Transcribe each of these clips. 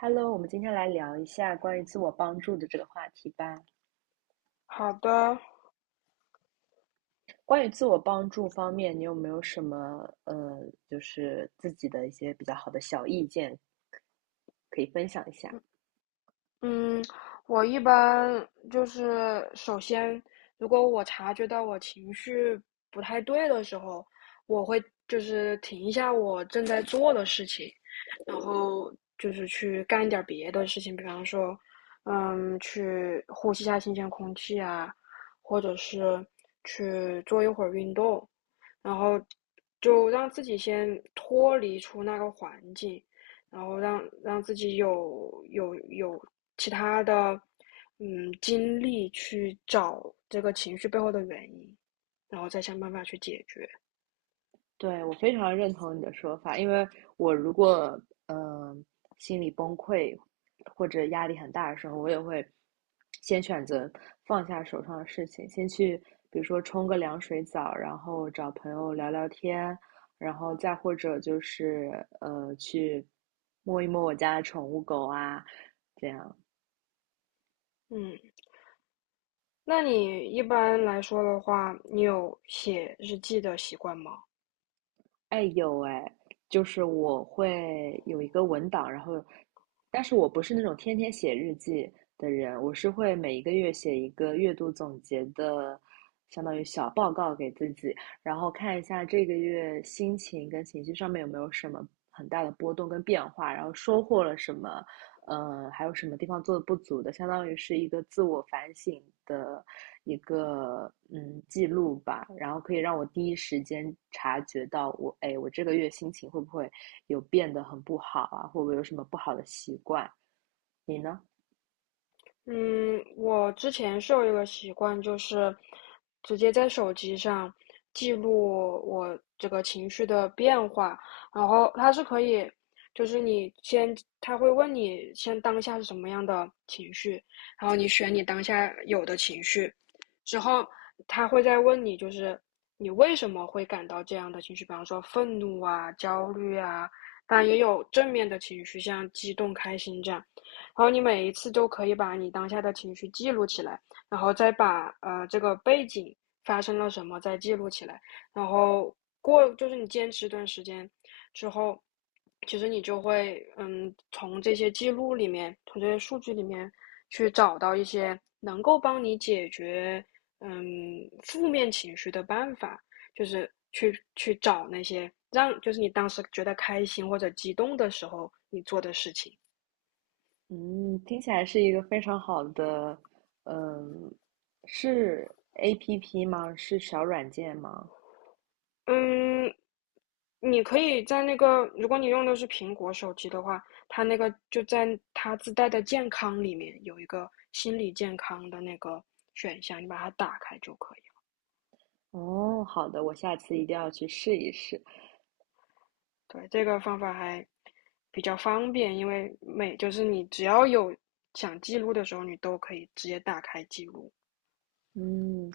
Hello，我们今天来聊一下关于自我帮助的这个话题吧。好的。关于自我帮助方面，你有没有什么就是自己的一些比较好的小意见可以分享一下？嗯，我一般就是首先，如果我察觉到我情绪不太对的时候，我会就是停一下我正在做的事情，然后就是去干一点儿别的事情，比方说，去呼吸一下新鲜空气啊，或者是去做一会儿运动，然后就让自己先脱离出那个环境，然后让自己有其他的精力去找这个情绪背后的原因，然后再想办法去解决。对，我非常认同你的说法，因为我如果嗯、呃心里崩溃或者压力很大的时候，我也会先选择放下手上的事情，先去比如说冲个凉水澡，然后找朋友聊聊天，然后再或者就是去摸一摸我家的宠物狗啊，这样。嗯。那你一般来说的话，你有写日记的习惯吗？哎，有哎，就是我会有一个文档，然后，但是我不是那种天天写日记的人，我是会每一个月写一个月度总结的，相当于小报告给自己，然后看一下这个月心情跟情绪上面有没有什么很大的波动跟变化，然后收获了什么，还有什么地方做的不足的，相当于是一个自我反省的一个记录吧，然后可以让我第一时间察觉到我，哎，我这个月心情会不会有变得很不好啊，会不会有什么不好的习惯？你呢？嗯，我之前是有一个习惯，就是直接在手机上记录我这个情绪的变化，然后它是可以，就是你先，他会问你先当下是什么样的情绪，然后你选你当下有的情绪，之后他会再问你，就是你为什么会感到这样的情绪，比方说愤怒啊、焦虑啊，当然也有正面的情绪，像激动、开心这样。然后你每一次都可以把你当下的情绪记录起来，然后再把这个背景发生了什么再记录起来，然后过就是你坚持一段时间之后，其实你就会从这些记录里面，从这些数据里面去找到一些能够帮你解决嗯负面情绪的办法，就是去找那些让就是你当时觉得开心或者激动的时候你做的事情。嗯，听起来是一个非常好的，嗯，是 APP 吗？是小软件吗？嗯，你可以在那个，如果你用的是苹果手机的话，它那个就在它自带的健康里面有一个心理健康的那个选项，你把它打开就可以了。哦，好的，我下次一定要去试一试。对，这个方法还比较方便，因为每就是你只要有想记录的时候，你都可以直接打开记录。嗯，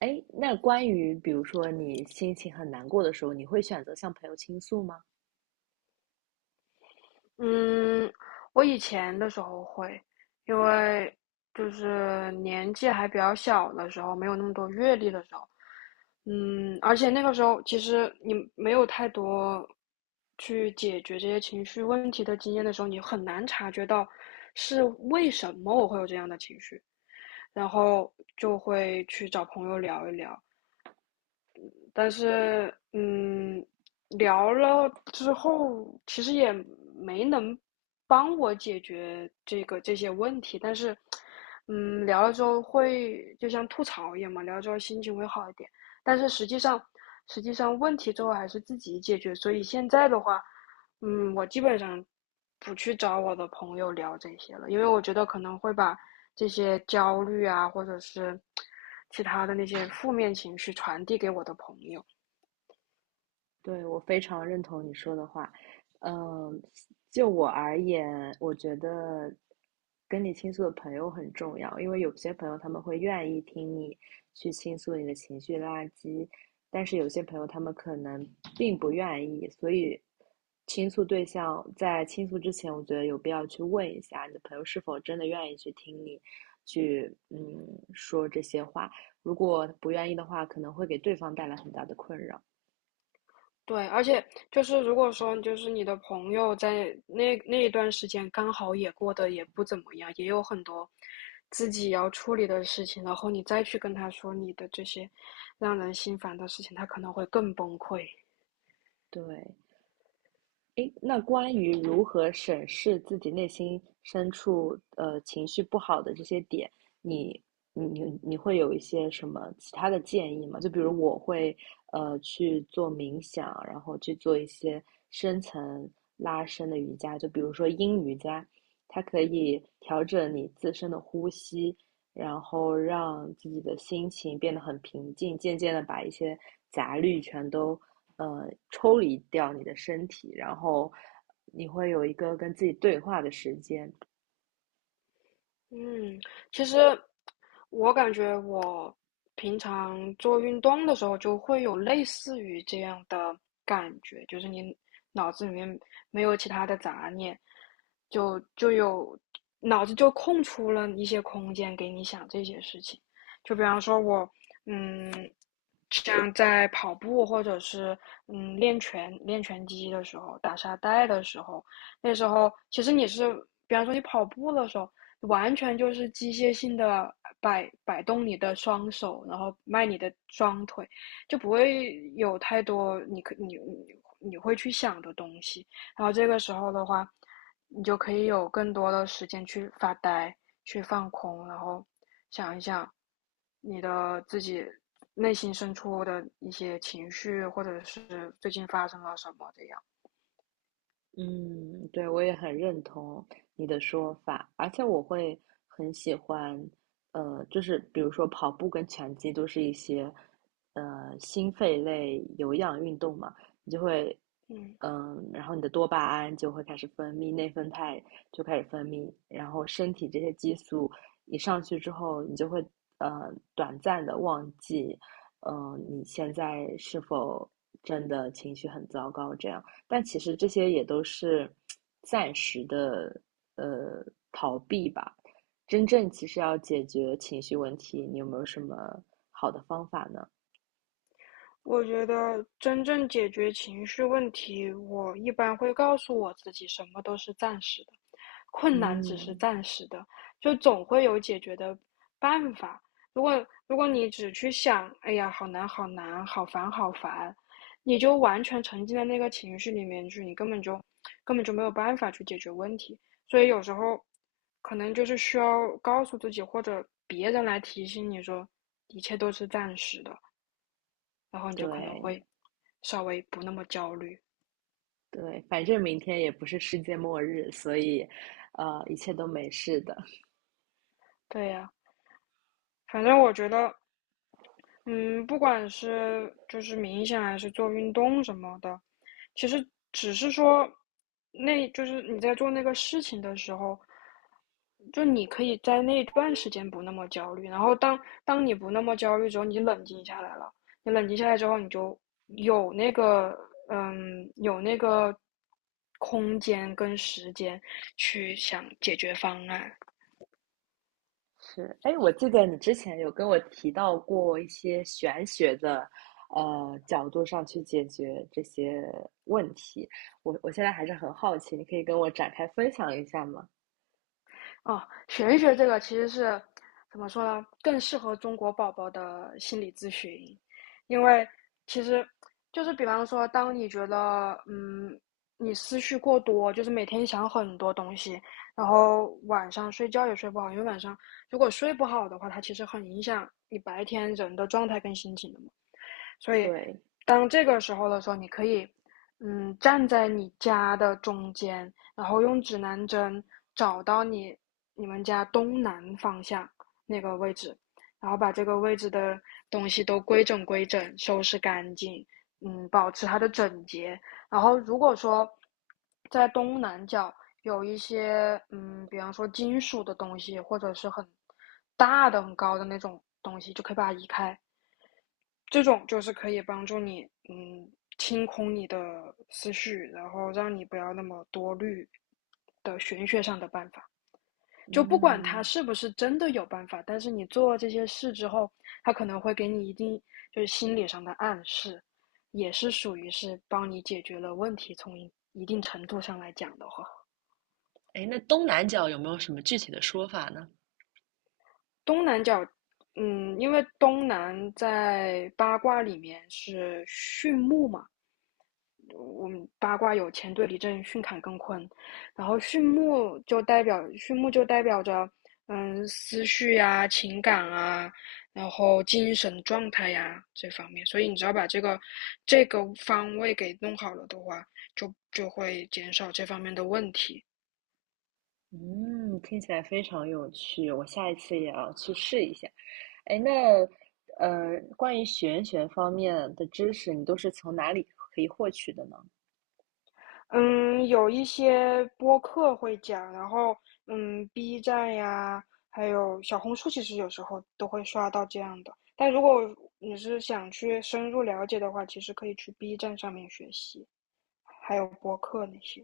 哎，那关于比如说你心情很难过的时候，你会选择向朋友倾诉吗？嗯，我以前的时候会，因为就是年纪还比较小的时候，没有那么多阅历的时候，嗯，而且那个时候其实你没有太多去解决这些情绪问题的经验的时候，你很难察觉到是为什么我会有这样的情绪，然后就会去找朋友聊一聊，但是聊了之后，其实也没能帮我解决这些问题，但是嗯，聊了之后会就像吐槽一样嘛，聊了之后心情会好一点，但是实际上问题最后还是自己解决，所以现在的话，嗯，我基本上不去找我的朋友聊这些了，因为我觉得可能会把这些焦虑啊，或者是其他的那些负面情绪传递给我的朋友。对，我非常认同你说的话。嗯，就我而言，我觉得跟你倾诉的朋友很重要，因为有些朋友他们会愿意听你去倾诉你的情绪垃圾，但是有些朋友他们可能并不愿意，所以倾诉对象在倾诉之前，我觉得有必要去问一下你的朋友是否真的愿意去听你去说这些话，如果不愿意的话，可能会给对方带来很大的困扰。对，而且就是如果说就是你的朋友在那一段时间刚好也过得也不怎么样，也有很多自己要处理的事情，然后你再去跟他说你的这些让人心烦的事情，他可能会更崩溃。对，诶，那关于如何审视自己内心深处，情绪不好的这些点，你你会有一些什么其他的建议吗？就比如我会去做冥想，然后去做一些深层拉伸的瑜伽，就比如说阴瑜伽，它可以调整你自身的呼吸，然后让自己的心情变得很平静，渐渐的把一些杂虑全都抽离掉你的身体，然后你会有一个跟自己对话的时间。嗯，其实我感觉我平常做运动的时候就会有类似于这样的感觉，就是你脑子里面没有其他的杂念，就有脑子就空出了一些空间给你想这些事情。就比方说我，嗯，像在跑步或者是练拳击的时候，打沙袋的时候，那时候其实你是，比方说你跑步的时候。完全就是机械性的摆动你的双手，然后迈你的双腿，就不会有太多你可你你你会去想的东西。然后这个时候的话，你就可以有更多的时间去发呆、去放空，然后想一想你的自己内心深处的一些情绪，或者是最近发生了什么这样。嗯，对，我也很认同你的说法，而且我会很喜欢，就是比如说跑步跟拳击都是一些，心肺类有氧运动嘛，你就会，嗯。然后你的多巴胺就会开始分泌，内啡肽就开始分泌，然后身体这些激素一上去之后，你就会，短暂的忘记，你现在是否真的情绪很糟糕这样。但其实这些也都是暂时的呃逃避吧。真正其实要解决情绪问题，你有没有什么好的方法呢？我觉得真正解决情绪问题，我一般会告诉我自己，什么都是暂时的，困难只是嗯，暂时的，就总会有解决的办法。如果你只去想，哎呀，好难，好难，好烦，好烦，你就完全沉浸在那个情绪里面去，你根本就没有办法去解决问题。所以有时候可能就是需要告诉自己，或者别人来提醒你说，一切都是暂时的。然后你就可能对会稍微不那么焦虑。对，反正明天也不是世界末日，所以一切都没事的。对呀、反正我觉得，嗯，不管是就是冥想还是做运动什么的，其实只是说，那就是你在做那个事情的时候，就你可以在那段时间不那么焦虑，然后当你不那么焦虑之后，你冷静下来了，你冷静下来之后，你就有那个有那个空间跟时间去想解决方案。是，哎，我记得你之前有跟我提到过一些玄学的角度上去解决这些问题，我现在还是很好奇，你可以跟我展开分享一下吗？哦，玄学这个其实是怎么说呢？更适合中国宝宝的心理咨询，因为其实就是比方说，当你觉得你思绪过多，就是每天想很多东西，然后晚上睡觉也睡不好，因为晚上如果睡不好的话，它其实很影响你白天人的状态跟心情的嘛。所以对，当这个时候的时候，你可以站在你家的中间，然后用指南针找到你你们家东南方向那个位置，然后把这个位置的东西都规整规整，收拾干净，嗯，保持它的整洁。然后如果说在东南角有一些比方说金属的东西，或者是很大的、很高的那种东西，就可以把它移开。这种就是可以帮助你，嗯，清空你的思绪，然后让你不要那么多虑的玄学上的办法。就不管它嗯是不是真的有办法，但是你做这些事之后，它可能会给你一定就是心理上的暗示，也是属于是帮你解决了问题。从一定程度上来讲的话，那东南角有没有什么具体的说法呢？东南角，嗯，因为东南在八卦里面是巽木嘛。我们八卦有乾对离震巽坎艮坤，然后巽木就代表着思绪呀、啊情感啊，然后精神状态呀啊这方面，所以你只要把这个方位给弄好了的话，就会减少这方面的问题。嗯，听起来非常有趣，我下一次也要去试一下。哎，那关于玄学方面的知识，你都是从哪里可以获取的呢？嗯，有一些播客会讲，然后嗯，B 站呀，还有小红书，其实有时候都会刷到这样的。但如果你是想去深入了解的话，其实可以去 B 站上面学习，还有播客那些。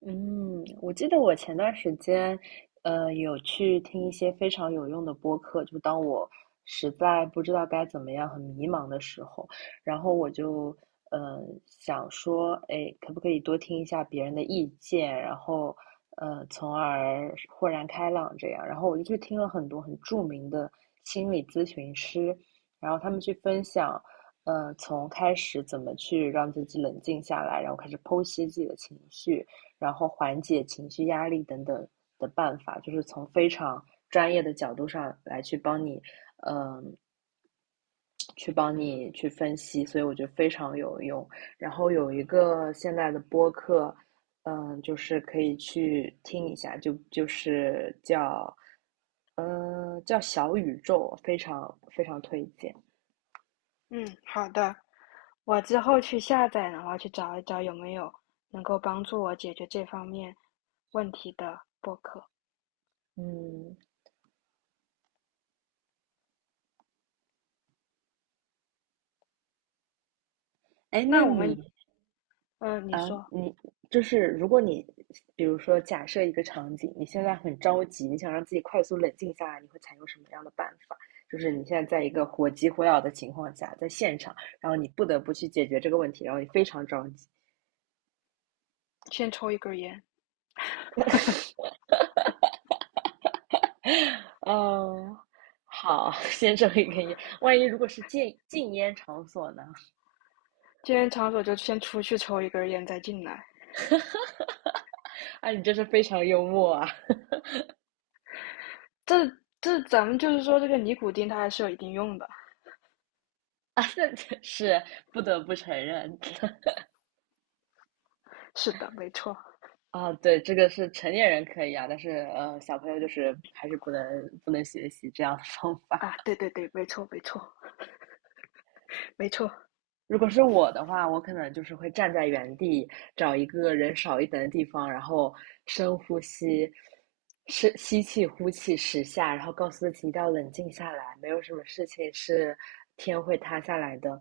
嗯，我记得我前段时间，有去听一些非常有用的播客，就当我实在不知道该怎么样、很迷茫的时候，然后我就，呃，想说，哎，可不可以多听一下别人的意见，然后，从而豁然开朗这样。然后我就去听了很多很著名的心理咨询师，然后他们去分享，从开始怎么去让自己冷静下来，然后开始剖析自己的情绪。然后缓解情绪压力等等的办法，就是从非常专业的角度上来去帮你，嗯，去帮你去分析，所以我觉得非常有用。然后有一个现在的播客，就是可以去听一下，就是叫，叫小宇宙，非常非常推荐。嗯，好的，我之后去下载，然后去找一找有没有能够帮助我解决这方面问题的播客。嗯，哎，那那我你们，嗯，你啊，说，你就是如果你，比如说假设一个场景，你现在很着急，你想让自己快速冷静下来，你会采用什么样的办法？就是你现在在一个火急火燎的情况下，在现场，然后你不得不去解决这个问题，然后你非常着急。先抽一根儿烟，嗯，好，先生一根烟。万一如果是禁烟场所呢？今天场所就先出去抽一根儿烟，再进来。啊，你真是非常幽默啊！这这咱们就是说，这个尼古丁它还是有一定用的。啊，那是不得不承认。是的，没错。啊，对，这个是成年人可以啊，但是小朋友就是还是不能学习这样的方法。啊，对对对，没错没错没错。如果是我的话，我可能就是会站在原地，找一个人少一点的地方，然后深呼吸，深吸气、呼气10下，然后告诉自己一定要冷静下来，没有什么事情是天会塌下来的。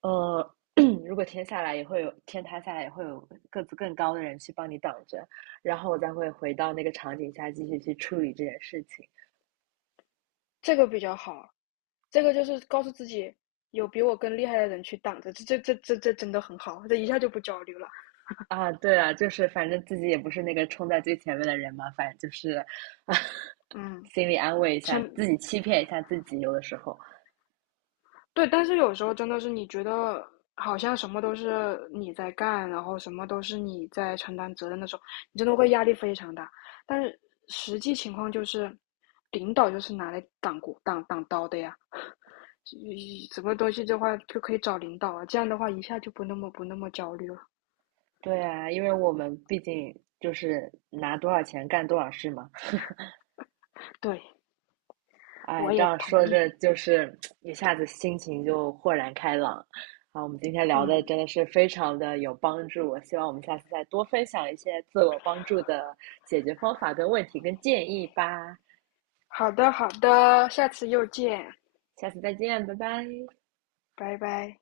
呃，如果天下来也会有天塌下来，也会有个子更高的人去帮你挡着，然后我再会回到那个场景下继续去处理这件事情。这个比较好，这个就是告诉自己有比我更厉害的人去挡着，这真的很好，这一下就不焦虑了。啊，对啊，就是反正自己也不是那个冲在最前面的人嘛，反正就是 嗯，心里安慰一下前自己，欺骗一下自己，有的时候。对，但是有时候真的是你觉得好像什么都是你在干，然后什么都是你在承担责任的时候，你真的会压力非常大。但是实际情况就是，领导就是拿来挡鼓挡挡刀的呀。嗯什么东西的话就可以找领导啊，这样的话一下就不那么焦虑了。对啊，因为我们毕竟就是拿多少钱干多少事嘛。对，哎，我这也样同说意。着就是一下子心情就豁然开朗。啊，我们今天聊的嗯，真的是非常的有帮助，我希望我们下次再多分享一些自我帮助的解决方法跟问题跟建议吧。好的好的，下次又见，下次再见，拜拜。拜拜。